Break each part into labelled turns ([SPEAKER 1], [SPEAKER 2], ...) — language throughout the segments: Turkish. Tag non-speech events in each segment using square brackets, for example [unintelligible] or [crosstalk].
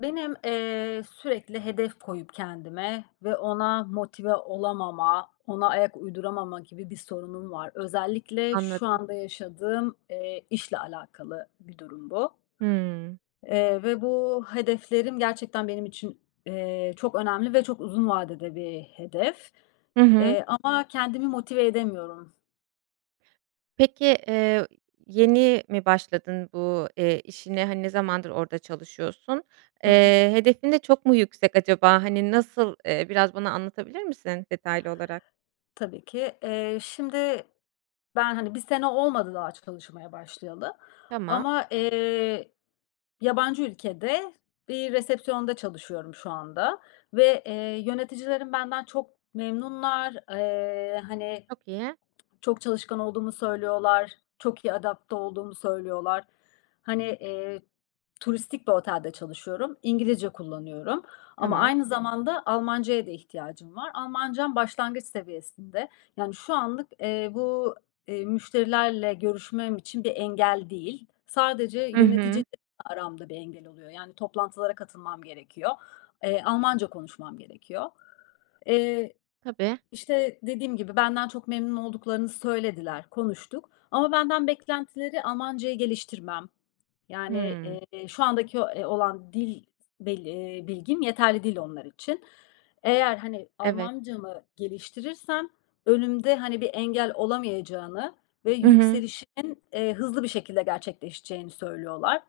[SPEAKER 1] Benim, eee, sürekli hedef koyup kendime ve ona motive olamama, ona ayak uyduramama gibi bir sorunum var. Özellikle şu
[SPEAKER 2] Anladım.
[SPEAKER 1] anda yaşadığım, eee, işle alakalı bir durum bu.
[SPEAKER 2] Hıı.
[SPEAKER 1] Eee, ve bu hedeflerim gerçekten benim için, eee, çok önemli ve çok uzun vadede bir hedef,
[SPEAKER 2] Hı hı.
[SPEAKER 1] eee, ama kendimi motive edemiyorum.
[SPEAKER 2] Peki, eee, yeni mi başladın bu, eee, işine? Hani, ne zamandır orada çalışıyorsun?
[SPEAKER 1] Hı hı.
[SPEAKER 2] Eee, hedefin de çok mu yüksek acaba? Hani nasıl? Eee, biraz bana anlatabilir misin detaylı olarak?
[SPEAKER 1] Tabii ki. Eee, şimdi ben, hani 1 sene olmadı daha çalışmaya başlayalı
[SPEAKER 2] Tamam.
[SPEAKER 1] ama, eee, yabancı ülkede bir resepsiyonda çalışıyorum şu anda ve, eee, yöneticilerim benden çok memnunlar. Eee, hani,
[SPEAKER 2] Çok iyi.
[SPEAKER 1] çok çalışkan olduğumu söylüyorlar. Çok iyi adapte olduğumu söylüyorlar. Hani, eee, turistik bir otelde çalışıyorum. İngilizce kullanıyorum. Ama
[SPEAKER 2] Tamam.
[SPEAKER 1] aynı zamanda Almancaya da ihtiyacım var. Almancam başlangıç seviyesinde. Yani, şu anlık, eee, bu, eee, müşterilerle görüşmem için bir engel değil. Sadece
[SPEAKER 2] Hı
[SPEAKER 1] yöneticiyle
[SPEAKER 2] hı.
[SPEAKER 1] aramda bir engel oluyor. Yani, toplantılara katılmam gerekiyor. Eee, Almanca konuşmam gerekiyor. Eee,
[SPEAKER 2] Tabii.
[SPEAKER 1] işte dediğim gibi benden çok memnun olduklarını söylediler. Konuştuk ama benden beklentileri Almancayı geliştirmem. Yani,
[SPEAKER 2] Hıı.
[SPEAKER 1] eee, şu andaki, eee, olan dil bil eee, bilgim yeterli değil onlar için. Eğer, hani,
[SPEAKER 2] Evet.
[SPEAKER 1] Almancamı geliştirirsem, önümde, hani, bir engel olamayacağını ve
[SPEAKER 2] Hı hı.
[SPEAKER 1] yükselişin, eee, hızlı bir şekilde gerçekleşeceğini söylüyorlar.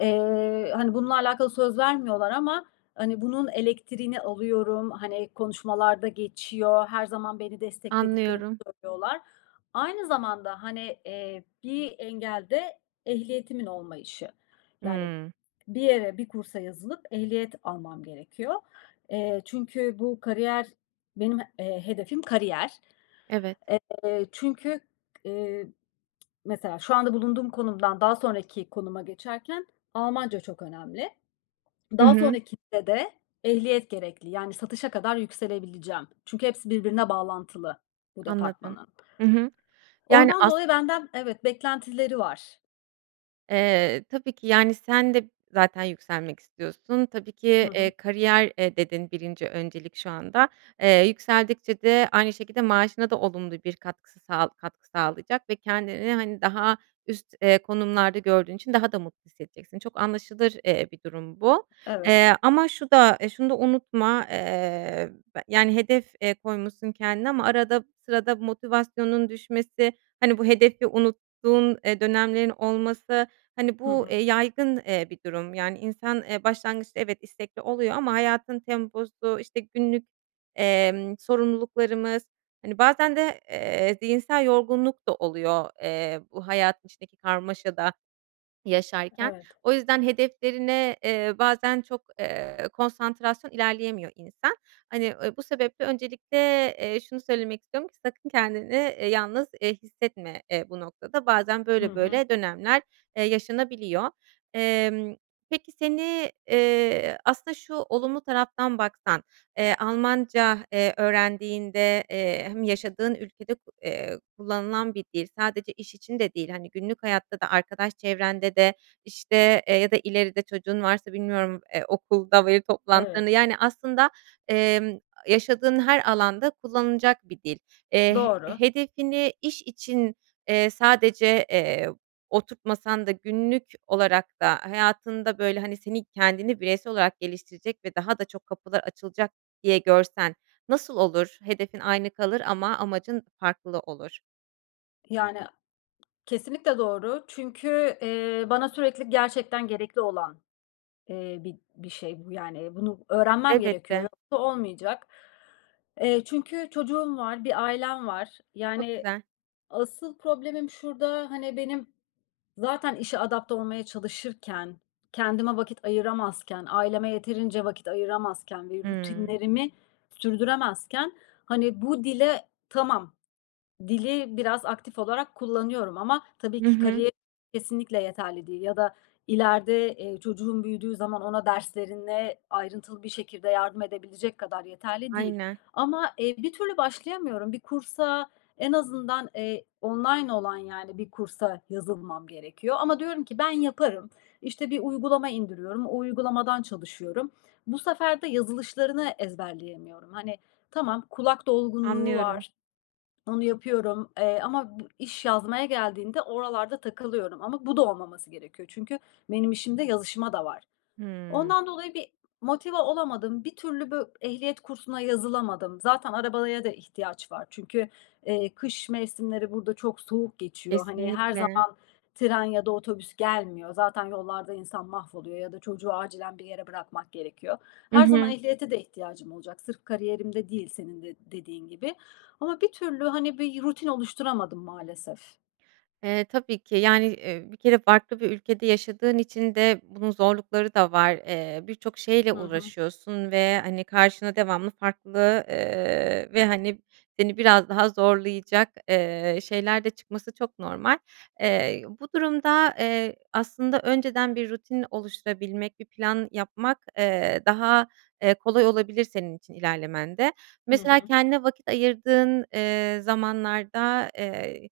[SPEAKER 1] Eee, hani, bununla alakalı söz vermiyorlar ama, hani, bunun elektriğini alıyorum. Hani, konuşmalarda geçiyor. Her zaman beni desteklediklerini
[SPEAKER 2] Anlıyorum.
[SPEAKER 1] söylüyorlar. Aynı zamanda hani, eee, bir engel de ehliyetimin olmayışı. Yani,
[SPEAKER 2] Iıı.
[SPEAKER 1] bir yere, bir kursa yazılıp ehliyet almam gerekiyor. Eee, çünkü bu kariyer, benim, eee, hedefim kariyer.
[SPEAKER 2] Evet.
[SPEAKER 1] Eee, çünkü, k eee, mesela şu anda bulunduğum konumdan daha sonraki konuma geçerken Almanca çok önemli.
[SPEAKER 2] Hı
[SPEAKER 1] Daha
[SPEAKER 2] hı.
[SPEAKER 1] sonrakinde de ehliyet gerekli. Yani satışa kadar yükselebileceğim. Çünkü hepsi birbirine bağlantılı bu
[SPEAKER 2] Anladım.
[SPEAKER 1] departmanın.
[SPEAKER 2] Hı hı. Yani
[SPEAKER 1] Ondan
[SPEAKER 2] as
[SPEAKER 1] dolayı benden evet beklentileri var.
[SPEAKER 2] Eee, tabii ki, yani, sen de zaten yükselmek istiyorsun, tabii ki,
[SPEAKER 1] Hı hı.
[SPEAKER 2] eee, kariyer, eee, dedin 1'nci öncelik şu anda. Eee, yükseldikçe de aynı şekilde maaşına da olumlu bir katkısı sağ katkı sağlayacak ve kendini hani daha üst, eee, konumlarda gördüğün için daha da mutlu hissedeceksin. Çok anlaşılır, eee, bir durum bu.
[SPEAKER 1] Evet.
[SPEAKER 2] Eee, ama şu da şunu da unutma, eee, be yani, hedef, eee, koymuşsun kendine ama arada sırada motivasyonun düşmesi, hani, bu hedefi unuttuğun, eee, dönemlerin olması, hani
[SPEAKER 1] Hı
[SPEAKER 2] bu, eee,
[SPEAKER 1] hı.
[SPEAKER 2] yaygın, eee, bir durum. Yani insan, eee, başlangıçta evet istekli oluyor ama hayatın temposu, işte günlük, emm, sorumluluklarımız, hani, bazen de, eee, zihinsel yorgunluk da oluyor, eee, bu hayat, içindeki karmaşada yaşarken.
[SPEAKER 1] Evet.
[SPEAKER 2] O yüzden hedeflerine, eee, bazen çok, eee, konsantrasyon ilerleyemiyor insan. Hani, ııı, bu sebeple öncelikle, eee, şunu söylemek istiyorum ki sakın kendini, eee, yalnız, eee, hissetme, eee, bu noktada. Bazen
[SPEAKER 1] Hı
[SPEAKER 2] böyle
[SPEAKER 1] hı.
[SPEAKER 2] böyle dönemler, eee, yaşanabiliyor. Emm, peki seni, eee, aslında şu olumlu taraftan baksan, eee, Almanca, eee, öğrendiğinde, eee, hem yaşadığın ülkede ko eee, kullanılan bir dil, sadece iş için de değil, hani, günlük hayatta da, arkadaş çevrende de işte, eee, ya da ileride çocuğun varsa bilmiyorum, eee, okulda veli toplantılarında,
[SPEAKER 1] Evet.
[SPEAKER 2] yani aslında, emm, yaşadığın her alanda kullanılacak bir dil. Eee, he
[SPEAKER 1] Doğru.
[SPEAKER 2] hedefini iş için, eee, sadece, eee, oturtmasan da günlük olarak da hayatında böyle, hani, seni kendini bireysel olarak geliştirecek ve daha da çok kapılar açılacak diye görsen nasıl olur? Hedefin aynı kalır ama amacın farklı olur.
[SPEAKER 1] Yani kesinlikle doğru. Çünkü, eee, bana sürekli gerçekten gerekli olan, eee, bir bir şey bu, yani, bunu öğrenmem gerekiyor.
[SPEAKER 2] Elbette.
[SPEAKER 1] Yoksa olmayacak. Eee, çünkü çocuğum var, bir ailem var.
[SPEAKER 2] Çok
[SPEAKER 1] Yani,
[SPEAKER 2] güzel.
[SPEAKER 1] asıl problemim şurada, hani, benim zaten işe adapte olmaya çalışırken, kendime vakit ayıramazken, aileme yeterince vakit ayıramazken ve
[SPEAKER 2] Hımm.
[SPEAKER 1] rutinlerimi sürdüremezken, hani, bu dile, tamam dili biraz aktif olarak kullanıyorum ama tabii
[SPEAKER 2] Hı
[SPEAKER 1] ki
[SPEAKER 2] hı.
[SPEAKER 1] kariyer [unintelligible] kesinlikle yeterli değil ya da ileride, eee, çocuğum büyüdüğü zaman ona derslerine ayrıntılı bir şekilde yardım edebilecek kadar yeterli değil.
[SPEAKER 2] Aynen.
[SPEAKER 1] Ama, eee, bir türlü başlayamıyorum. Bir kursa, en azından, eee, online olan, yani, bir kursa yazılmam gerekiyor ama diyorum ki ben yaparım. İşte, bir uygulama indiriyorum, o uygulamadan çalışıyorum. Bu sefer de yazılışlarını ezberleyemiyorum. Hani, tamam kulak dolgunluğu
[SPEAKER 2] Anlıyorum.
[SPEAKER 1] var, onu yapıyorum, eee, ama iş yazmaya geldiğinde oralarda takılıyorum. Ama bu da olmaması gerekiyor. Çünkü benim işimde yazışma da var.
[SPEAKER 2] Hımm.
[SPEAKER 1] Ondan dolayı bir motive olamadım. Bir türlü bö ehliyet kursuna yazılamadım. Zaten arabaya da ihtiyaç var. Çünkü, eee, kış mevsimleri burada çok soğuk geçiyor. Hani, her
[SPEAKER 2] Kesinlikle.
[SPEAKER 1] zaman tren ya da otobüs gelmiyor. Zaten yollarda insan mahvoluyor ya da çocuğu acilen bir yere bırakmak gerekiyor.
[SPEAKER 2] Hı
[SPEAKER 1] Her zaman
[SPEAKER 2] hı.
[SPEAKER 1] ehliyete de ihtiyacım olacak. Sırf kariyerimde değil, senin de dediğin gibi. Ama bir türlü, hani, bir rutin oluşturamadım maalesef.
[SPEAKER 2] Eee, tabii ki, yani, eee, bir kere farklı bir ülkede yaşadığın için de bunun zorlukları da var. Eee, birçok şeyle
[SPEAKER 1] Hı hı.
[SPEAKER 2] uğraşıyorsun ve, hani, karşına devamlı farklı, ııı, ve, hani, seni biraz daha zorlayacak, eee, şeyler de çıkması çok normal. Eee, bu durumda, eee, aslında, önceden bir rutin oluşturabilmek, bir plan yapmak, eee, daha, eee, kolay olabilir senin için ilerlemende.
[SPEAKER 1] Hı
[SPEAKER 2] Mesela,
[SPEAKER 1] hı.
[SPEAKER 2] kendine vakit ayırdığın, eee, zamanlarda, eee,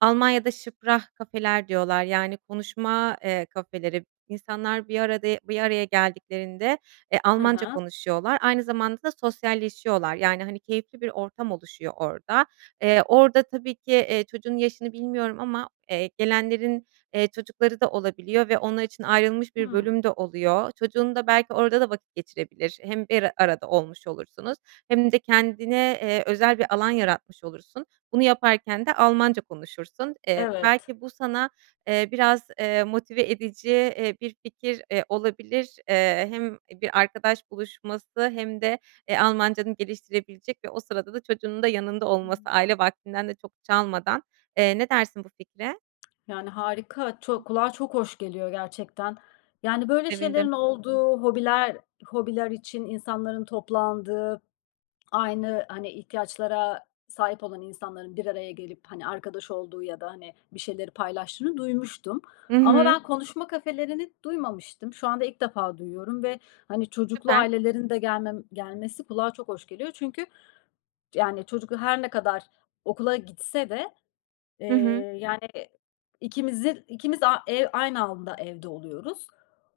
[SPEAKER 2] Almanya’da "sprachcafeler" diyorlar, yani, konuşma, eee, kafeleri. İnsanlar bir arada bir araya geldiklerinde, eee,
[SPEAKER 1] He
[SPEAKER 2] Almanca
[SPEAKER 1] he.
[SPEAKER 2] konuşuyorlar, aynı zamanda da sosyalleşiyorlar. Yani, hani, keyifli bir ortam oluşuyor orada. Eee, orada tabii ki, eee, çocuğunun yaşını bilmiyorum ama, eee, gelenlerin, eee, çocukları da olabiliyor ve onlar için ayrılmış bir
[SPEAKER 1] Hımm.
[SPEAKER 2] bölüm de oluyor. Çocuğun da belki orada da vakit geçirebilir. Hem bir arada olmuş olursunuz hem de kendine, eee, özel bir alan yaratmış olursun. Bunu yaparken de Almanca konuşursun. Eee,
[SPEAKER 1] Evet.
[SPEAKER 2] belki bu sana, eee, biraz, eee, motive edici, eee, bir fikir, eee, olabilir. Eee, hem bir arkadaş buluşması hem de, eee, Almancanı geliştirebilecek ve o sırada da çocuğunun da yanında olması, aile vaktinden de çok çalmadan. Eee, ne dersin bu fikre?
[SPEAKER 1] Yani, harika, ço kulağa çok hoş geliyor gerçekten. Yani,
[SPEAKER 2] Çok
[SPEAKER 1] böyle
[SPEAKER 2] sevindim.
[SPEAKER 1] şeylerin olduğu, hobiler hobiler için insanların toplandığı, aynı, hani, ihtiyaçlara sahip olan insanların bir araya gelip, hani, arkadaş olduğu ya da, hani, bir şeyleri paylaştığını duymuştum
[SPEAKER 2] Hı
[SPEAKER 1] ama
[SPEAKER 2] hı.
[SPEAKER 1] ben konuşma kafelerini duymamıştım. Şu anda ilk defa duyuyorum ve, hani, çocuklu
[SPEAKER 2] Süper.
[SPEAKER 1] ailelerin de gelmem gelmesi kulağa çok hoş geliyor. Çünkü, yani, çocuk da her ne kadar okula gitse de, eee,
[SPEAKER 2] Hı hı.
[SPEAKER 1] yani, ikimizin ikimiz, a eee, aynı anda evde oluyoruz.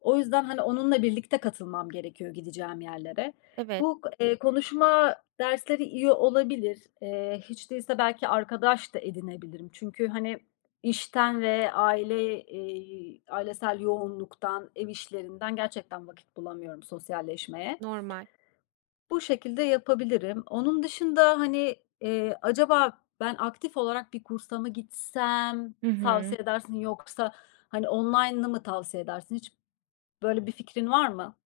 [SPEAKER 1] O yüzden, hani, onunla birlikte katılmam gerekiyor gideceğim yerlere.
[SPEAKER 2] Evet.
[SPEAKER 1] Bu, eee, konuşma dersleri iyi olabilir. Eee, hiç değilse belki arkadaş da edinebilirim çünkü, hani, işten ve aile, eee, ailesel yoğunluktan, ev işlerinden gerçekten vakit bulamıyorum sosyalleşmeye.
[SPEAKER 2] Normal.
[SPEAKER 1] Bu şekilde yapabilirim. Onun dışında, hani, eee, acaba ben aktif olarak bir kursa mı gitsem
[SPEAKER 2] Hı hı.
[SPEAKER 1] tavsiye edersin yoksa, hani, online'ı mı tavsiye edersin hiç böyle bir fikrin var mı?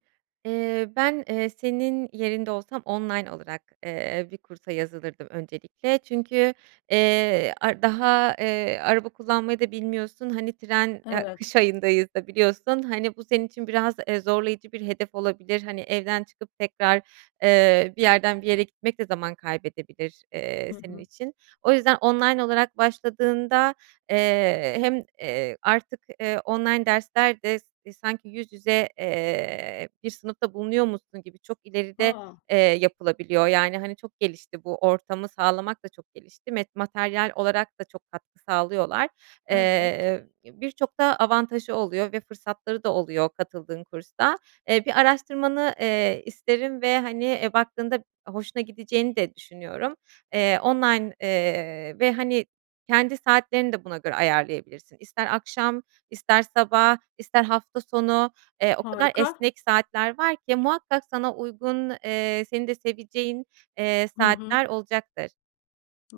[SPEAKER 2] Eee, ben, eee, senin yerinde olsam online olarak, eee, bir kursa yazılırdım öncelikle. Çünkü, eee, ar daha, eee, araba kullanmayı da bilmiyorsun, hani, tren, a
[SPEAKER 1] Evet.
[SPEAKER 2] kış ayındayız da biliyorsun, hani, bu senin için biraz, eee, zorlayıcı bir hedef olabilir. Hani, evden çıkıp tekrar, eee, bir yerden bir yere gitmek de zaman kaybedebilir, eee,
[SPEAKER 1] Hı
[SPEAKER 2] senin
[SPEAKER 1] hı.
[SPEAKER 2] için. O yüzden online olarak başladığında, eee, hem, eee, artık, eee, online dersler de s sanki yüz yüze, eee, bir sınıfta bulunuyormuşsun gibi çok ileride,
[SPEAKER 1] A!
[SPEAKER 2] eee, yapılabiliyor. Yani, hani, çok gelişti, bu ortamı sağlamak da çok gelişti, met materyal olarak da çok katkı sağlıyorlar.
[SPEAKER 1] Evet.
[SPEAKER 2] Eee, birçok da avantajı oluyor ve fırsatları da oluyor katıldığın kursta. Eee, bir araştırmanı, eee, isterim ve, hani, eee, baktığında hoşuna gideceğini de düşünüyorum. Eee, online, eee, ve, hani, kendi saatlerini de buna göre ayarlayabilirsin. İster akşam, ister sabah, ister hafta sonu, eee, o kadar
[SPEAKER 1] Harika.
[SPEAKER 2] esnek saatler var ki muhakkak sana uygun, eee, senin de seveceğin, eee,
[SPEAKER 1] Hı hı.
[SPEAKER 2] saatler olacaktır.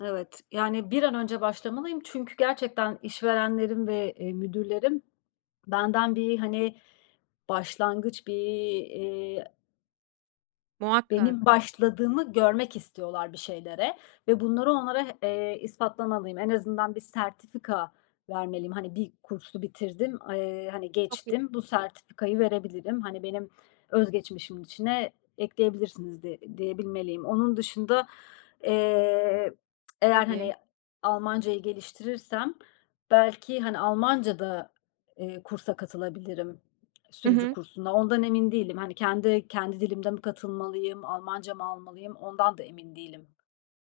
[SPEAKER 1] Evet. Yani, bir an önce başlamalıyım çünkü gerçekten işverenlerim ve, eee, müdürlerim benden bir, hani, başlangıç, bir, eee benim
[SPEAKER 2] Muhakkak.
[SPEAKER 1] başladığımı görmek istiyorlar bir şeylere ve bunları onlara h eee, ispatlamalıyım. En azından bir sertifika vermeliyim. Hani, bir kursu bitirdim. Eee, hani,
[SPEAKER 2] Çok i
[SPEAKER 1] geçtim bu sertifikayı verebilirim. Hani, benim öz geçmişimin içine ekleyebilirsiniz diye diyebilmeliyim. Onun dışında, eee, eğer, [tsk] hani,
[SPEAKER 2] Tabii.
[SPEAKER 1] Almancayı geliştirirsem belki, hani, Almancada, eee, kursa katılabilirim
[SPEAKER 2] Hı
[SPEAKER 1] sürücü
[SPEAKER 2] hı.
[SPEAKER 1] kursuna. Ondan emin değilim. Hani, kendi kendi dilimde mi katılmalıyım, Almanca mı almalıyım ondan da emin değilim.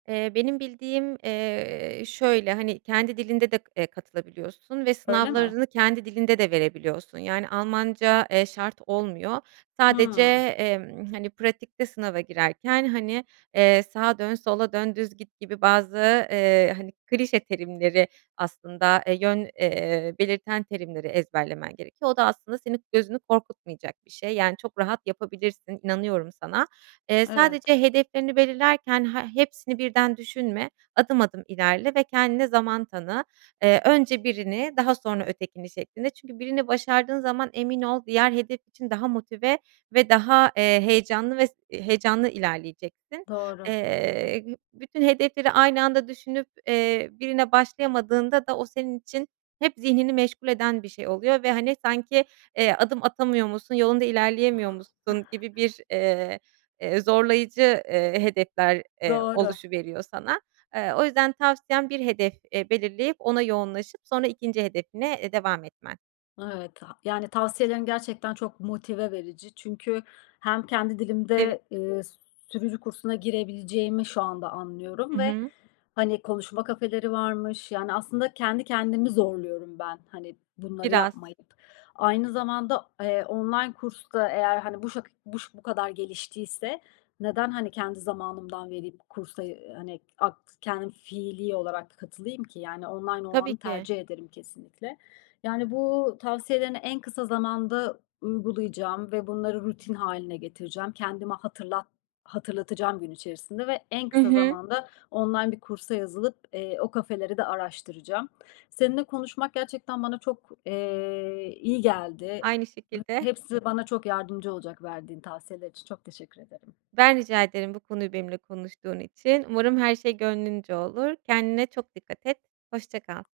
[SPEAKER 2] Eee, benim bildiğim, eee, şöyle, hani, kendi dilinde de, eee, katılabiliyorsun ve
[SPEAKER 1] Öyle mi?
[SPEAKER 2] sınavlarını kendi dilinde de verebiliyorsun. Yani, Almanca, eee, şart olmuyor. Sadece,
[SPEAKER 1] Hıı.
[SPEAKER 2] emm, hani, pratikte sınava girerken, hani, eee, sağa dön, sola dön, düz git gibi bazı, eee, hani, klişe terimleri aslında, eee, yön, eee, belirten terimleri ezberlemen gerekiyor. O da aslında senin gözünü korkutmayacak bir şey, yani, çok rahat yapabilirsin, inanıyorum sana. Eee,
[SPEAKER 1] Evet.
[SPEAKER 2] sadece hedeflerini belirlerken he hepsini birden düşünme, adım adım ilerle ve kendine zaman tanı. Eee, önce birini, daha sonra ötekini şeklinde. Çünkü birini başardığın zaman emin ol diğer hedef için daha motive ve daha, eee, heyecanlı ve s heyecanlı ilerleyeceksin.
[SPEAKER 1] Doğru.
[SPEAKER 2] Eee, bütün hedefleri aynı anda düşünüp, eee, birine başlayamadığında da o senin için hep zihnini meşgul eden bir şey oluyor ve, hani, sanki, eee, adım atamıyormuşsun, yolunda
[SPEAKER 1] [chuckles]
[SPEAKER 2] ilerleyemiyormuşsun gibi bir, eee, eee, zorlayıcı, eee, hedefler, eee,
[SPEAKER 1] Doğru.
[SPEAKER 2] oluşuveriyor sana. Eee, o yüzden tavsiyem bir hedef, eee, belirleyip ona yoğunlaşıp sonra 2'nci hedefine, eee, devam etmen.
[SPEAKER 1] Evet. Ha yani, tavsiyelerin gerçekten çok motive verici. Çünkü hem kendi dilimde,
[SPEAKER 2] Sevindim.
[SPEAKER 1] eee, s sürücü kursuna girebileceğimi şu anda anlıyorum
[SPEAKER 2] Hı
[SPEAKER 1] ve,
[SPEAKER 2] hı.
[SPEAKER 1] hani, konuşma kafeleri varmış. Yani, aslında kendi kendimi zorluyorum ben, hani, bunları
[SPEAKER 2] Biraz.
[SPEAKER 1] yapmayıp. Aynı zamanda, eee, online kurs da eğer, hani, buşak buş bu kadar geliştiyse neden, hani, kendi zamanımdan verip kursa, eee, hani, ak kendim fiilî olarak katılayım ki? Yani online
[SPEAKER 2] Tabii
[SPEAKER 1] olanı
[SPEAKER 2] ki.
[SPEAKER 1] tercih ederim kesinlikle. Yani, bu tavsiyelerini en kısa zamanda uygulayacağım ve bunları rutin hâline getireceğim. Kendime hatırlat hatırlatacağım gün içerisinde ve en
[SPEAKER 2] I
[SPEAKER 1] kısa
[SPEAKER 2] hı.
[SPEAKER 1] zamanda online bir kursa yazılıp, eee, o kafeleri de araştıracağım. Seninle konuşmak gerçekten bana çok, eee, iyi geldi.
[SPEAKER 2] Aynı
[SPEAKER 1] Ba
[SPEAKER 2] şekilde.
[SPEAKER 1] hepsi bana çok yardımcı olacak, verdiğin tavsiyeler için çok teşekkür ederim.
[SPEAKER 2] Ben, rica ederim bu konuyu benimle konuştuğun için. Umarım her şey gönlünce olur. Kendine çok dikkat et. Hoşça kal.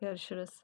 [SPEAKER 1] Görüşürüz.